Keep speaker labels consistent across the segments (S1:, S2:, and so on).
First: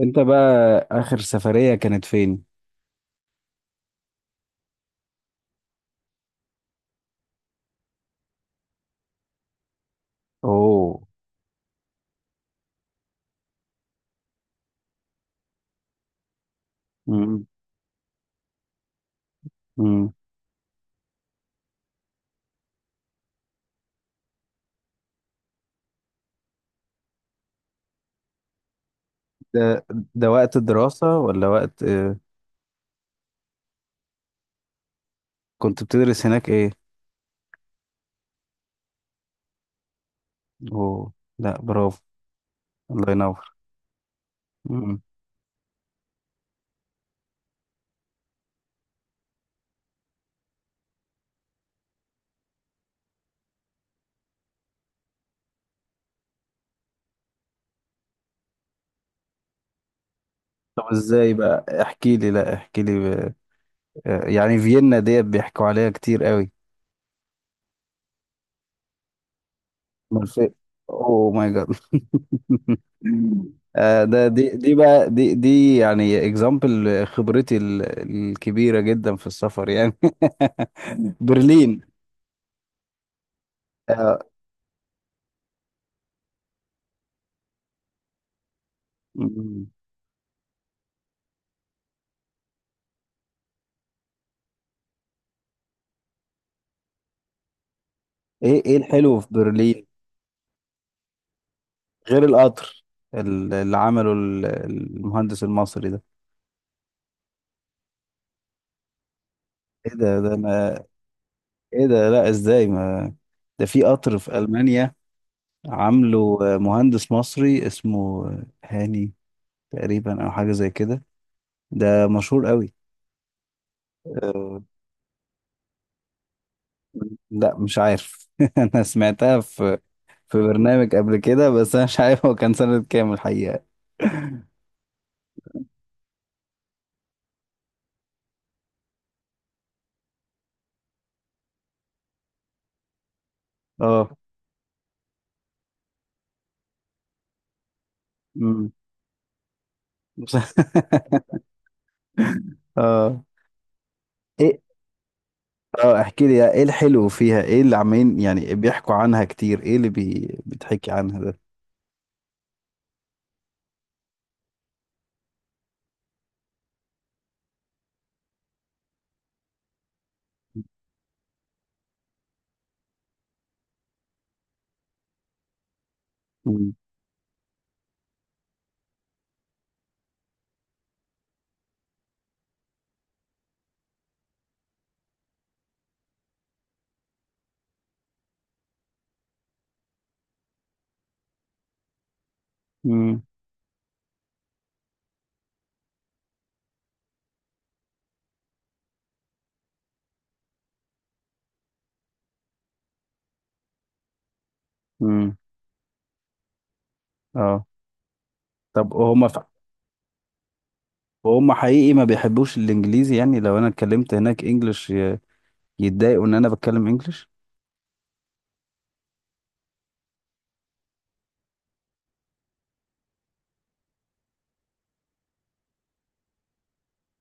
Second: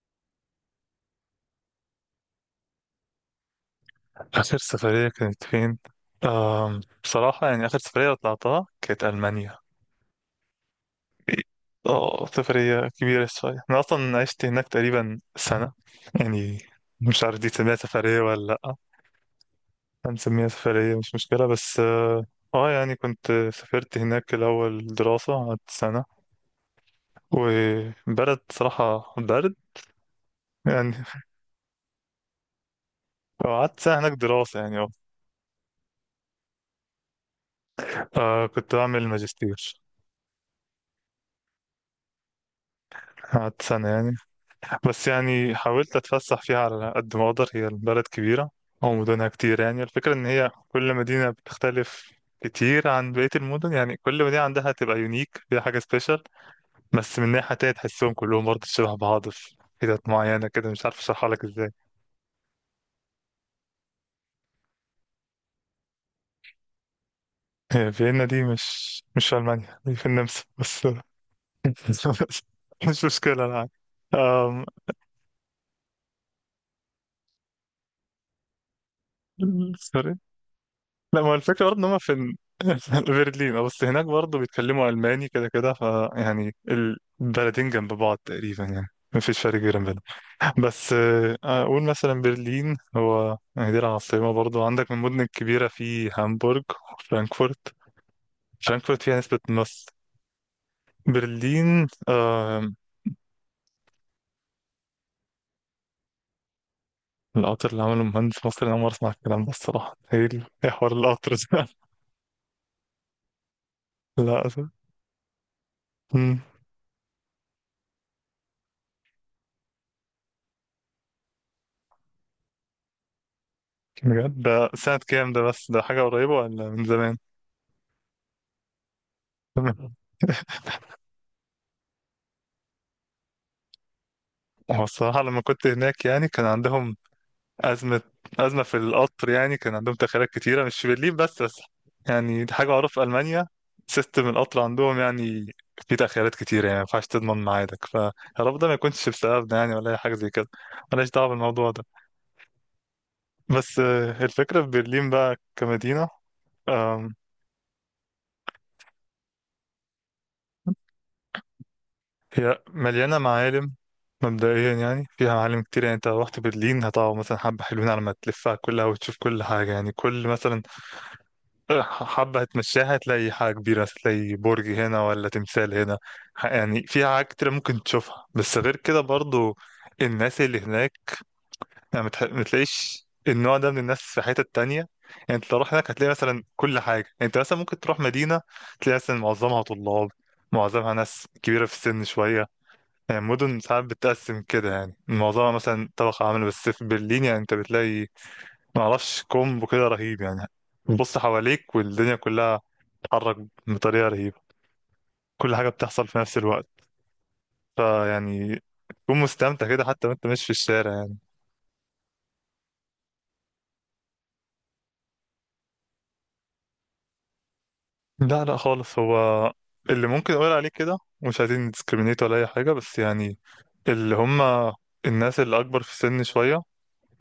S1: انت بقى، اخر سفرية كانت فين؟
S2: آخر سفرية كانت فين؟ بصراحة يعني آخر سفرية طلعتها كانت ألمانيا.
S1: اوه.
S2: اه سفرية كبيرة شوية. أنا أصلا عشت هناك تقريبا سنة، يعني مش عارف
S1: مم.
S2: دي تسميها سفرية ولا. لأ،
S1: مم.
S2: هنسميها سفرية، مش مشكلة. بس اه آه، يعني كنت سافرت هناك الأول دراسة، قعدت سنة، وبلد صراحة برد
S1: ده ده وقت
S2: يعني.
S1: الدراسة ولا وقت،
S2: قعدت سنة هناك دراسة يعني اه
S1: كنت بتدرس هناك ايه؟
S2: آه، كنت بعمل ماجستير،
S1: اوه، لا، برافو. الله ينور.
S2: قعدت سنة يعني.
S1: مم.
S2: بس يعني حاولت اتفسح فيها على قد ما اقدر، هي البلد كبيرة او مدنها كتير. يعني الفكرة ان هي كل مدينة بتختلف كتير عن بقية المدن، يعني كل مدينة عندها تبقى يونيك، فيها حاجة سبيشال، بس من ناحية تانية تحسهم كلهم برضه شبه بعض في حتت معينة كده،
S1: طب،
S2: مش عارف اشرحها
S1: ازاي
S2: لك ازاي.
S1: بقى؟ احكي لي، لا احكي لي يعني فيينا ديت بيحكوا عليها كتير قوي.
S2: هي فيينا دي مش في ألمانيا، دي في
S1: امال
S2: النمسا
S1: فين؟
S2: بس.
S1: اوه ماي جاد.
S2: مش مشكلة، أنا عارف.
S1: ده دي
S2: أم...
S1: دي بقى دي يعني اكزامبل خبرتي الكبيرة جدا في السفر يعني.
S2: سوري. لا، ما هو الفكرة برضه
S1: برلين.
S2: ان هم في ال- في برلين، بس هناك برضه بيتكلموا الماني كده كده، ف يعني البلدين جنب بعض تقريبا يعني، مفيش فرق
S1: آه.
S2: كبير بينهم. بس آه، اقول مثلا برلين هو، يعني دي العاصمة. برضه عندك من المدن الكبيرة في هامبورغ وفرانكفورت.
S1: ايه؟ ايه
S2: فرانكفورت فيها
S1: الحلو في
S2: نسبة نص.
S1: برلين
S2: برلين
S1: غير
S2: آه
S1: القطر اللي عمله المهندس المصري ده؟
S2: القطر اللي عمله مهندس مصري، انا أول مرة اسمع الكلام ده
S1: ايه
S2: الصراحة.
S1: ده
S2: ايه
S1: ده
S2: ال- إيه
S1: انا،
S2: حوار القطر ده؟
S1: ايه ده؟ لا، ازاي؟ ما ده في قطر في
S2: لا، أسف.
S1: ألمانيا، عامله
S2: مم،
S1: مهندس مصري اسمه هاني تقريبا او حاجة زي كده. ده مشهور قوي.
S2: بجد
S1: أه،
S2: ده سنة كام ده؟ بس ده حاجة قريبة ولا من زمان؟
S1: لا مش عارف. انا سمعتها في
S2: تمام.
S1: في برنامج قبل كده، بس انا مش عارف هو كان سنة كام الحقيقة.
S2: هو الصراحة لما كنت هناك يعني كان عندهم أزمة، أزمة في القطر. يعني كان عندهم تأخيرات كتيرة، مش في برلين بس. يعني دي حاجة معروفة في ألمانيا.
S1: اه.
S2: سيستم القطر عندهم يعني فيه تأخيرات كتيرة، يعني ما ينفعش تضمن ميعادك، فيا رب ده
S1: أمم.
S2: ما يكونش بسببنا يعني، ولا أي حاجة زي كده. ملهاش دعوة بالموضوع ده.
S1: اه.
S2: بس آه،
S1: ايه؟
S2: الفكرة في برلين بقى
S1: اه،
S2: كمدينة.
S1: احكي لي ايه الحلو
S2: آم،
S1: فيها، ايه اللي عمالين يعني بيحكوا عنها كتير، ايه اللي بيتحكي عنها ده؟
S2: هي مليانة معالم. مبدئيا يعني فيها معالم كتير. يعني انت لو رحت برلين هتقعد مثلا حبة حلوين على ما تلفها كلها وتشوف كل حاجة. يعني كل مثلا حبة هتمشيها هتلاقي حاجة كبيرة، هتلاقي برج هنا ولا تمثال هنا. ح-
S1: مم.
S2: يعني في حاجات كتير ممكن تشوفها. بس غير كده برضو، الناس اللي هناك يعني متح- متلاقيش النوع ده من الناس في حتة تانية. يعني انت لو رحت هناك هتلاقي مثلا كل حاجة. يعني انت مثلا ممكن تروح مدينة تلاقي مثلا معظمها طلاب، معظمها ناس كبيرة في السن شوية. يعني
S1: مم.
S2: مدن ساعات بتتقسم كده، يعني معظمها مثلا طبقة عاملة. بس في برلين يعني انت بتلاقي معرفش كومبو كده رهيب يعني. بتبص حواليك والدنيا كلها بتتحرك بطريقة رهيبة.
S1: مم.
S2: كل حاجة بتحصل في نفس الوقت،
S1: اه،
S2: فيعني
S1: طب
S2: تكون
S1: وهم
S2: مستمتع كده حتى وانت ماشي في الشارع يعني.
S1: وهم حقيقي ما بيحبوش الانجليزي؟ يعني لو انا اتكلمت هناك انجلش، يتضايقوا ان انا بتكلم انجلش
S2: لا لا خالص. هو اللي ممكن اقول عليه كده، مش عايزين نديسكريمينيت ولا اي حاجة، بس يعني اللي هم الناس اللي اكبر في السن شوية،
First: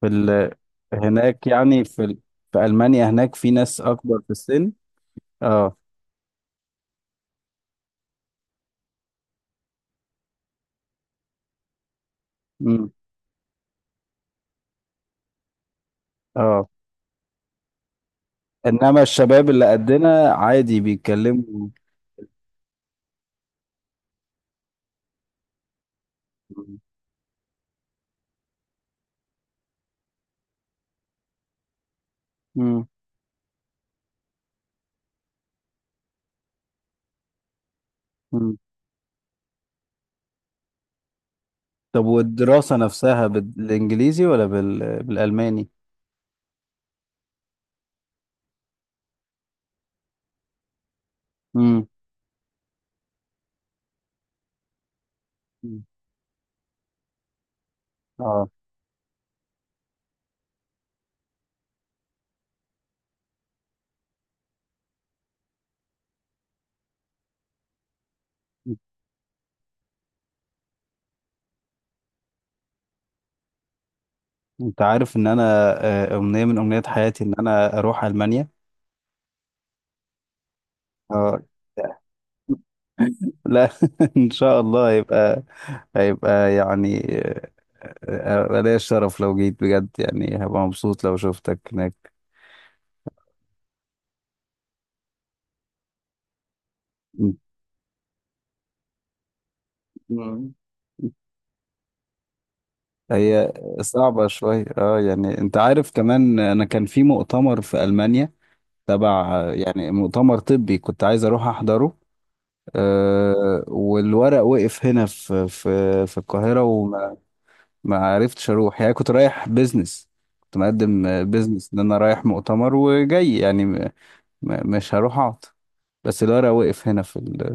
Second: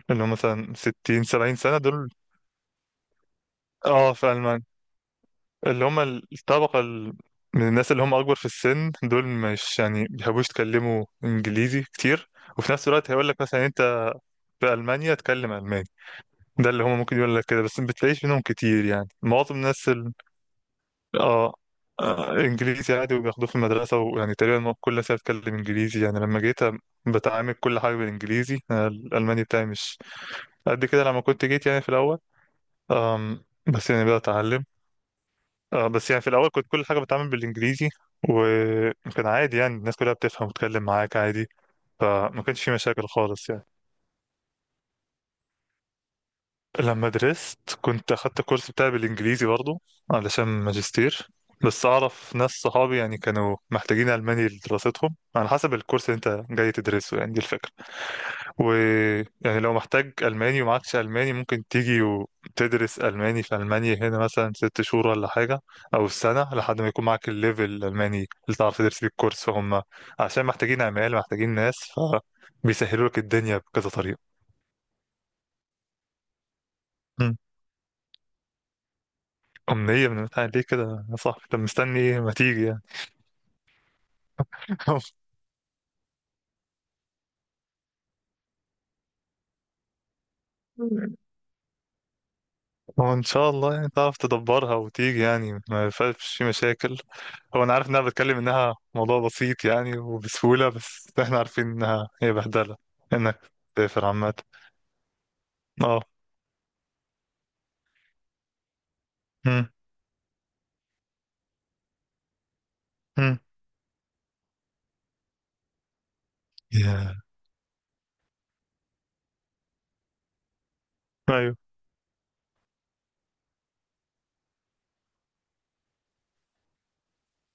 S1: في
S2: اللي هم مثلا 60
S1: هناك،
S2: 70 سنة
S1: يعني في
S2: دول.
S1: في المانيا هناك في ناس
S2: اه،
S1: اكبر في
S2: في ألمانيا
S1: السن؟ اه.
S2: اللي هم الطبقة ال- من الناس اللي هم اكبر في السن دول مش يعني بيحبوش يتكلموا انجليزي كتير. وفي نفس
S1: مم.
S2: الوقت هيقول لك مثلا: انت في ألمانيا، اتكلم ألماني.
S1: اه،
S2: ده اللي هم ممكن يقول لك كده. بس ما بتلاقيش منهم كتير،
S1: انما
S2: يعني
S1: الشباب
S2: معظم
S1: اللي
S2: الناس ال...
S1: قدنا عادي
S2: اه،
S1: بيتكلموا؟
S2: انجليزي عادي، وبياخدوه في المدرسه، ويعني تقريبا كل سنه بتكلم انجليزي. يعني لما جيت أ- بتعامل كل حاجه بالانجليزي. أنا الالماني بتاعي مش قد كده لما كنت جيت يعني في الاول.
S1: مم.
S2: بس يعني بدات اتعلم. بس يعني في الاول كنت كل حاجه بتعامل بالانجليزي،
S1: مم.
S2: وكان عادي يعني الناس كلها بتفهم وتتكلم معاك عادي.
S1: طب
S2: فما كانش في
S1: والدراسة
S2: مشاكل
S1: نفسها
S2: خالص يعني.
S1: بالإنجليزي ولا بالألماني؟
S2: لما درست كنت اخدت الكورس بتاعي بالانجليزي برضو، علشان ماجستير.
S1: امم.
S2: بس اعرف ناس صحابي يعني كانوا محتاجين الماني لدراستهم، على حسب الكورس اللي انت جاي تدرسه، يعني دي الفكره.
S1: اه،
S2: ويعني لو محتاج الماني ومعكش الماني، ممكن تيجي وتدرس الماني في المانيا هنا مثلا 6 شهور ولا حاجه، او سنه لحد ما يكون معاك الليفل الالماني اللي تعرف تدرس بيه الكورس. فهم عشان محتاجين، عمال محتاجين ناس، فبيسهلوا لك الدنيا بكذا طريقه.
S1: انت عارف ان انا، امنيه من امنيات حياتي ان انا اروح المانيا.
S2: أمنية من بتاع؟ ليه كده يا
S1: اه.
S2: صاحبي؟ طب مستني إيه؟ ما تيجي يعني.
S1: لا. ان شاء الله هيبقى، يعني، ليا الشرف لو جيت بجد، يعني هبقى مبسوط لو شفتك هناك.
S2: هو إن شاء الله يعني تعرف تدبرها وتيجي، يعني ما فيهاش في مشاكل. هو أنا عارف إنها بتكلم إنها موضوع بسيط يعني
S1: مم.
S2: وبسهولة، بس إحنا عارفين إنها هي بهدلة إنك
S1: هي
S2: تسافر
S1: صعبة
S2: عامة.
S1: شوية، اه، يعني انت عارف
S2: أه.
S1: كمان انا كان في مؤتمر في المانيا تبع،
S2: أمم،
S1: يعني مؤتمر طبي، كنت عايز اروح احضره.
S2: أمم.
S1: أه، والورق وقف هنا في القاهرة،
S2: يا
S1: وما ما عرفتش أروح، يعني كنت رايح بيزنس، كنت مقدم
S2: أيوه،
S1: بيزنس إن أنا رايح مؤتمر وجاي، يعني مش هروح أقعد، بس الورق وقف هنا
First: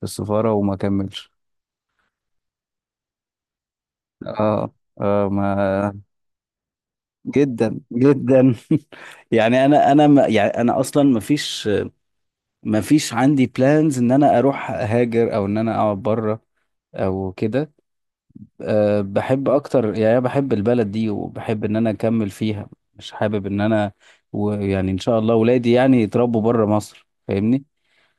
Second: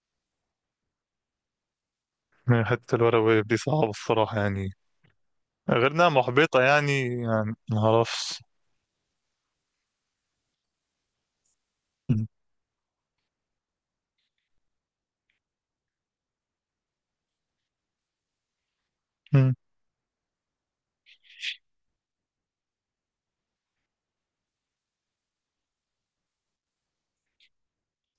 S1: في السفارة وما كملش.
S2: من حتة الورق واليد دي صعبة الصراحة يعني،
S1: اه، اه، ما
S2: غير إنها محبطة يعني. يعني ما
S1: جدا
S2: أعرفش.
S1: جدا. يعني انا، ما يعني انا اصلا ما فيش
S2: أمم،
S1: ما فيش عندي بلانز ان انا اروح هاجر او ان انا اقعد بره او كده. أه، بحب
S2: أمم.
S1: اكتر، يعني بحب البلد دي وبحب ان انا اكمل فيها، مش حابب ان انا ويعني ان شاء الله ولادي يعني يتربوا بره مصر، فاهمني؟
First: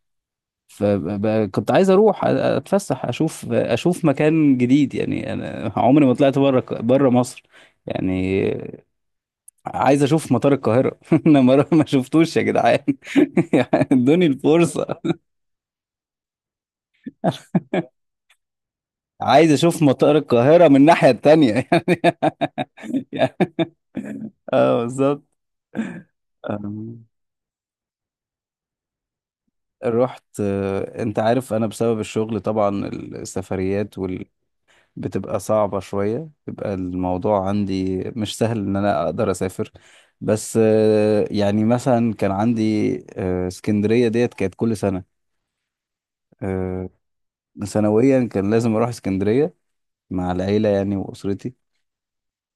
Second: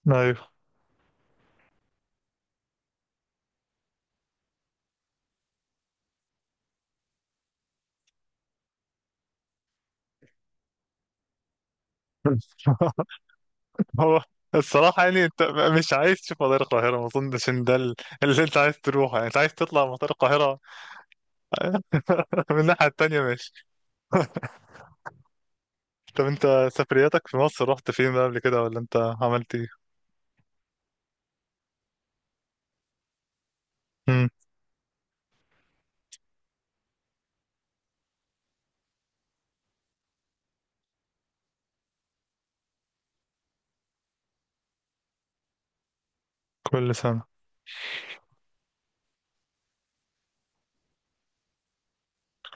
S2: أيوه.
S1: فكنت عايز اروح، اتفسح، اشوف، مكان جديد، يعني انا عمري ما طلعت بره مصر يعني، عايز اشوف مطار القاهرة. انا ما شفتوش يا جدعان. يعني
S2: هو
S1: ادوني الفرصة،
S2: الصراحة يعني انت مش عايز تشوف مطار القاهرة. ما اظنش ان ده ال- اللي انت عايز تروحه. يعني انت
S1: عايز
S2: عايز
S1: اشوف
S2: تطلع مطار
S1: مطار
S2: القاهرة.
S1: القاهرة من الناحية التانية.
S2: من الناحية التانية،
S1: يعني،
S2: ماشي.
S1: اه،
S2: طب انت
S1: بالظبط.
S2: سفرياتك في مصر، رحت فين بقى قبل كده ولا انت عملت ايه؟
S1: رحت، انت عارف انا بسبب الشغل طبعا السفريات
S2: مم.
S1: بتبقى صعبة شوية، بيبقى الموضوع عندي مش سهل ان انا اقدر اسافر. بس يعني مثلا كان عندي، اسكندرية ديت كانت كل سنة، آه،
S2: كل سنة.
S1: سنويا كان لازم اروح اسكندرية مع العيلة يعني، واسرتي.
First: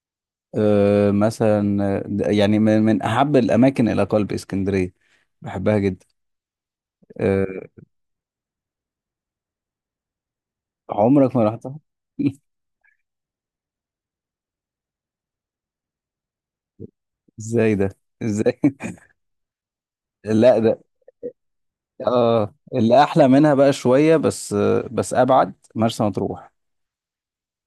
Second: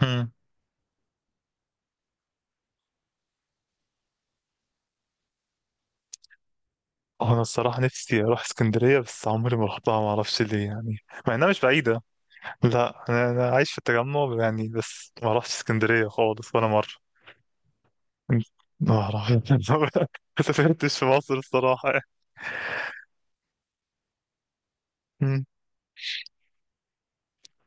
S2: مم.
S1: مثلا، يعني من احب الاماكن الى قلبي اسكندرية، بحبها جدا.
S2: هو انا
S1: آه،
S2: الصراحة نفسي اروح اسكندرية، بس عمري ما رحتها، ما اعرفش ليه يعني، مع
S1: عمرك ما
S2: انها مش
S1: رحتها؟
S2: بعيدة. لا، أنا عايش في التجمع يعني، بس ما رحتش اسكندرية خالص ولا مرة.
S1: ازاي ده؟ ازاي؟
S2: ما اعرف. ما
S1: لا، ده
S2: سافرتش في مصر الصراحة.
S1: اه اللي احلى منها بقى شويه، بس
S2: مم.
S1: ابعد مرسى مطروح.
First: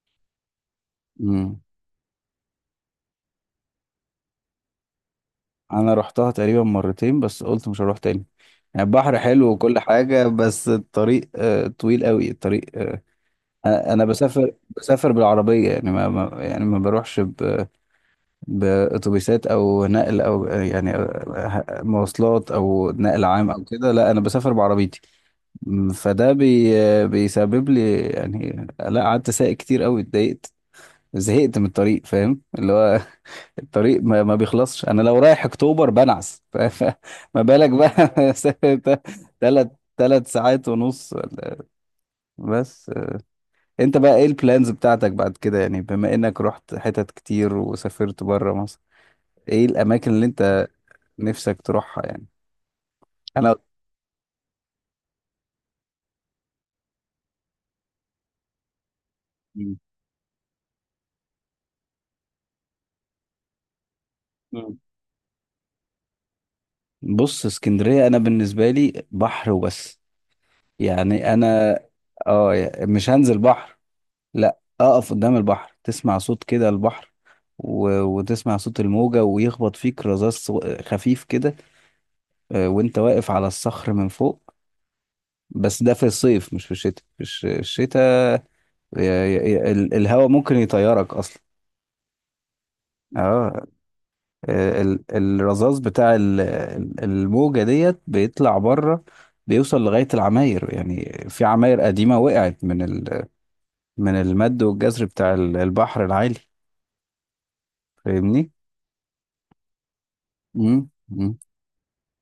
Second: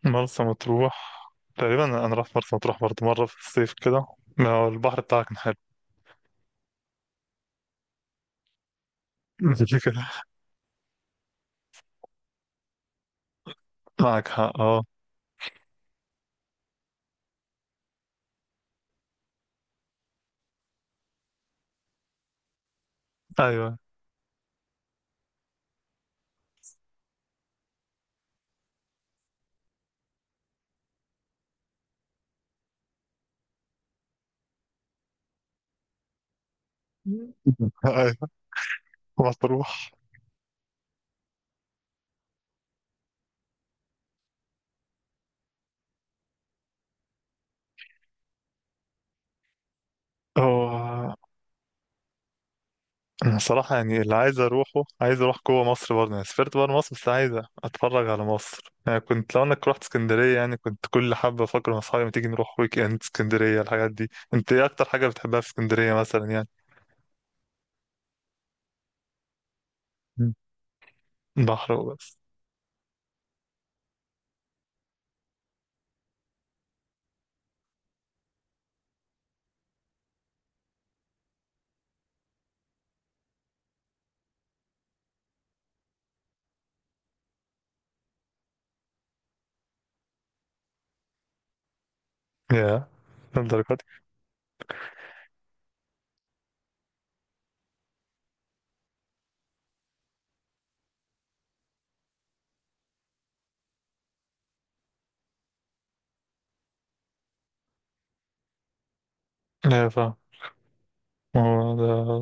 S2: مرسى مطروح.
S1: امم.
S2: تقريبا انا رحت مرسى مطروح برضه مره في الصيف كده. ما هو البحر بتاعها كان حلو.
S1: انا رحتها تقريبا مرتين، بس قلت مش هروح تاني. يعني البحر حلو وكل
S2: دي كده،
S1: حاجه، بس الطريق طويل قوي الطريق، انا
S2: معك
S1: بسافر
S2: حق اه.
S1: بسافر بالعربيه، يعني يعني ما بروحش باتوبيسات او نقل، او يعني، مواصلات او نقل عام او
S2: ايوه.
S1: كده. لا، انا بسافر بعربيتي. فده بيسبب لي، يعني لا قعدت سايق كتير قوي، اتضايقت زهقت من الطريق، فاهم اللي هو. الطريق ما بيخلصش. انا لو رايح اكتوبر بنعس، ما بالك
S2: ايوه.
S1: بقى؟ ثلاث
S2: مطروح.
S1: 3 ساعات ونص بس. انت بقى، ايه البلانز بتاعتك بعد كده؟ يعني بما انك رحت حتت كتير وسافرت بره مصر، ايه الاماكن اللي انت
S2: هو
S1: نفسك تروحها يعني؟
S2: انا
S1: انا.
S2: صراحه يعني اللي عايز اروحه، عايز اروح جوه مصر برضه. يعني سافرت بره مصر بس عايز اتفرج على مصر. يعني كنت لو انك
S1: مم.
S2: رحت اسكندريه، يعني كنت كل حبه افكر مع اصحابي: ما تيجي نروح ويك اند اسكندريه الحاجات دي. انت ايه
S1: مم.
S2: اكتر حاجه بتحبها في اسكندريه مثلا يعني؟
S1: بص، اسكندرية انا بالنسبة لي بحر وبس يعني.
S2: بحر
S1: انا،
S2: وبس؟
S1: اه، مش هنزل بحر، لا، اقف قدام البحر، تسمع صوت كده البحر، وتسمع صوت الموجة ويخبط فيك رذاذ خفيف كده، وانت واقف على الصخر من فوق. بس ده في الصيف مش في الشتاء، في الشتاء الهواء ممكن يطيرك اصلا.
S2: يا
S1: اه.
S2: للدرجه
S1: الرذاذ بتاع الموجة ديت بيطلع بره، بيوصل لغاية العماير، يعني في عماير قديمة وقعت من المد والجزر بتاع البحر العالي. فاهمني؟
S2: دي؟
S1: مم. مم.
S2: ما هو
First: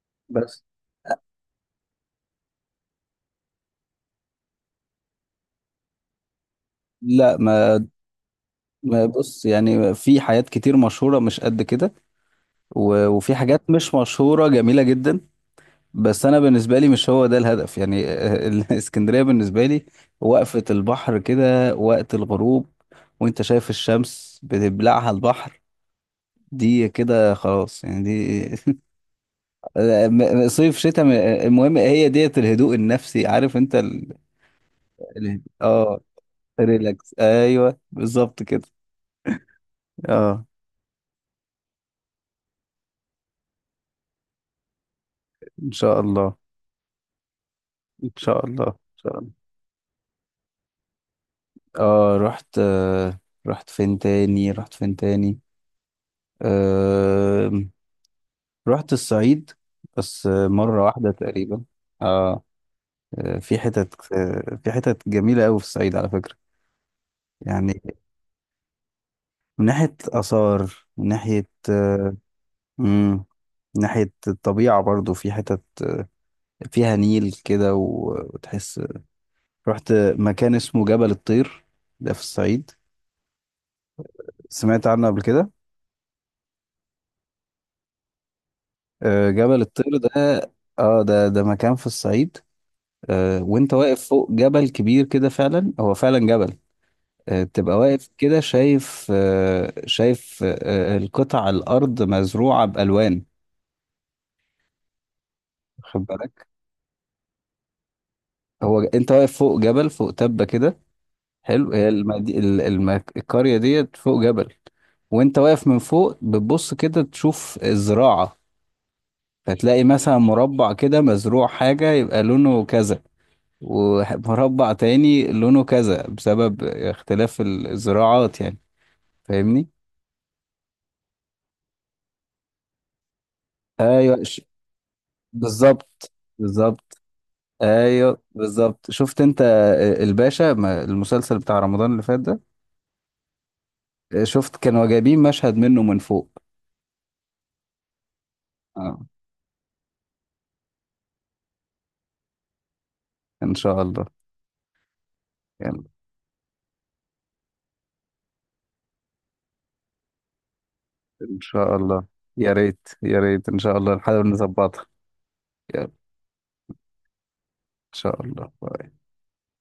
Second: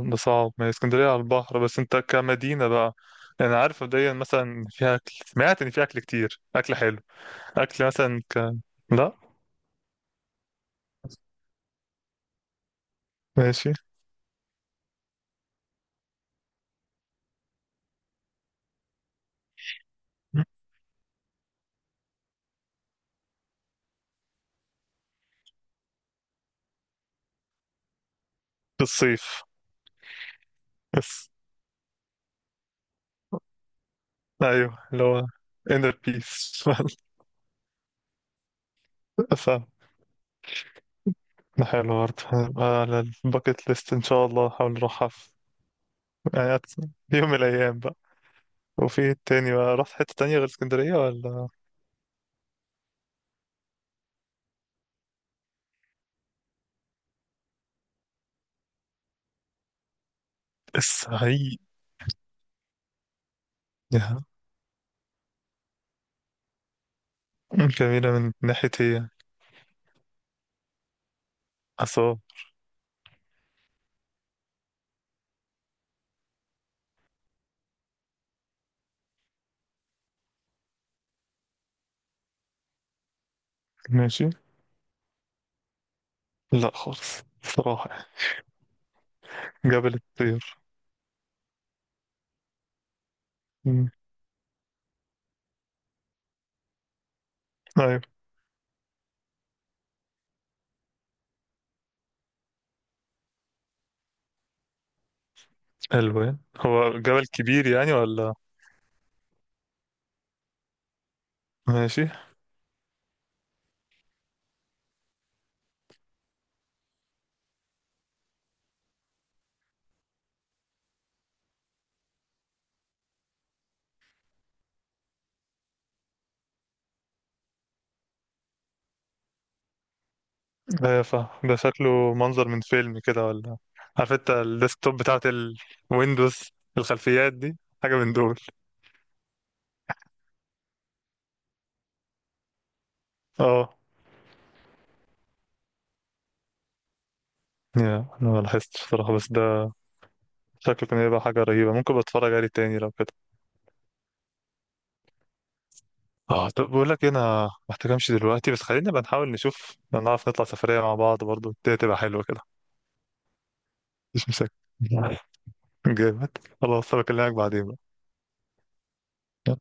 S2: ده صعب.
S1: بس،
S2: ما هي اسكندرية على البحر، بس انت كمدينة بقى، يعني عارف مبدئيا مثلا إن فيها أكل، سمعت إن فيها أكل كتير، أكل حلو،
S1: لا، ما
S2: أكل مثلا ك...
S1: ما
S2: لا،
S1: بص يعني في حاجات كتير مشهورة مش قد كده، وفي حاجات
S2: ماشي.
S1: مش مشهورة جميلة جدا، بس أنا بالنسبة لي مش هو ده الهدف يعني. الإسكندرية بالنسبة لي وقفة البحر كده وقت الغروب، وأنت شايف الشمس بتبلعها البحر، دي كده خلاص يعني دي.
S2: في الصيف
S1: صيف شتاء،
S2: بس.
S1: المهم هي ديت الهدوء النفسي، عارف أنت
S2: أيوه اللي هو
S1: ال-
S2: inner
S1: اه
S2: peace.
S1: ريلاكس. أيوه، بالظبط كده.
S2: فاهم.
S1: اه.
S2: ده حلو برضه. هنبقى على الباكت ليست إن شاء الله. هحاول أروحها في
S1: إن شاء الله،
S2: يعني أت- في يوم من الأيام بقى.
S1: ان شاء الله، ان
S2: وفي
S1: شاء
S2: إيه
S1: الله.
S2: تاني بقى، رحت حتة تانية غير اسكندرية ولا؟
S1: اه، رحت. آه. رحت فين تاني، آه رحت الصعيد، بس مرة واحدة
S2: الصعيد.
S1: تقريبا. اه.
S2: يا.
S1: في حتت جميلة أوي في الصعيد على فكرة يعني.
S2: جميلة من ناحية إيه؟
S1: من ناحية آثار،
S2: أسوان.
S1: مم، من ناحية الطبيعة برضو، في حتت فيها نيل كده، وتحس. رحت مكان اسمه جبل الطير، ده في الصعيد،
S2: ماشي.
S1: سمعت عنه قبل كده؟
S2: لا خالص صراحة يعني.
S1: جبل
S2: جبل
S1: الطير ده،
S2: الطير.
S1: اه، ده مكان في الصعيد. وانت
S2: مم.
S1: واقف فوق جبل كبير كده، فعلا هو فعلا جبل. تبقى
S2: أيوة.
S1: واقف كده، شايف القطع الارض مزروعه بالوان، خد
S2: ألوان،
S1: بالك.
S2: هو جبل كبير يعني ولا؟
S1: هو انت واقف فوق جبل، فوق تبه كده حلو، هي
S2: ماشي.
S1: القريه ديت فوق جبل، وانت واقف من فوق بتبص كده تشوف الزراعه، فتلاقي مثلا مربع كده مزروع حاجه يبقى لونه كذا، ومربع تاني لونه كذا بسبب اختلاف الزراعات يعني، فاهمني؟
S2: أيوة فاهم. ده شكله منظر من فيلم كده ولا؟ عارف
S1: ايوه،
S2: انت الديسكتوب بتاعت
S1: بالظبط،
S2: الويندوز،
S1: بالظبط.
S2: الخلفيات دي. حاجة من
S1: ايوه
S2: دول.
S1: بالظبط، شفت انت، الباشا، المسلسل بتاع رمضان اللي فات ده،
S2: اه.
S1: شفت كانوا جايبين مشهد منه من فوق.
S2: يا، أنا ما لاحظتش
S1: اه،
S2: بصراحة، بس ده شكله كان هيبقى حاجة رهيبة. ممكن بتفرج عليه تاني لو كده.
S1: ان شاء الله يعني.
S2: اه، طب بقول لك إيه، أنا محتاج أمشي دلوقتي. بس خلينا بقى نحاول نشوف لو نعرف نطلع سفرية مع بعض
S1: ان
S2: برضه، دي
S1: شاء
S2: هتبقى
S1: الله.
S2: حلوة كده.
S1: يا ريت يا ريت، ان شاء الله نحاول
S2: مش مشاكل.
S1: نظبطها. يلا، ان
S2: جامد. خلاص، بكلمك بعدين.
S1: شاء الله.
S2: يلا.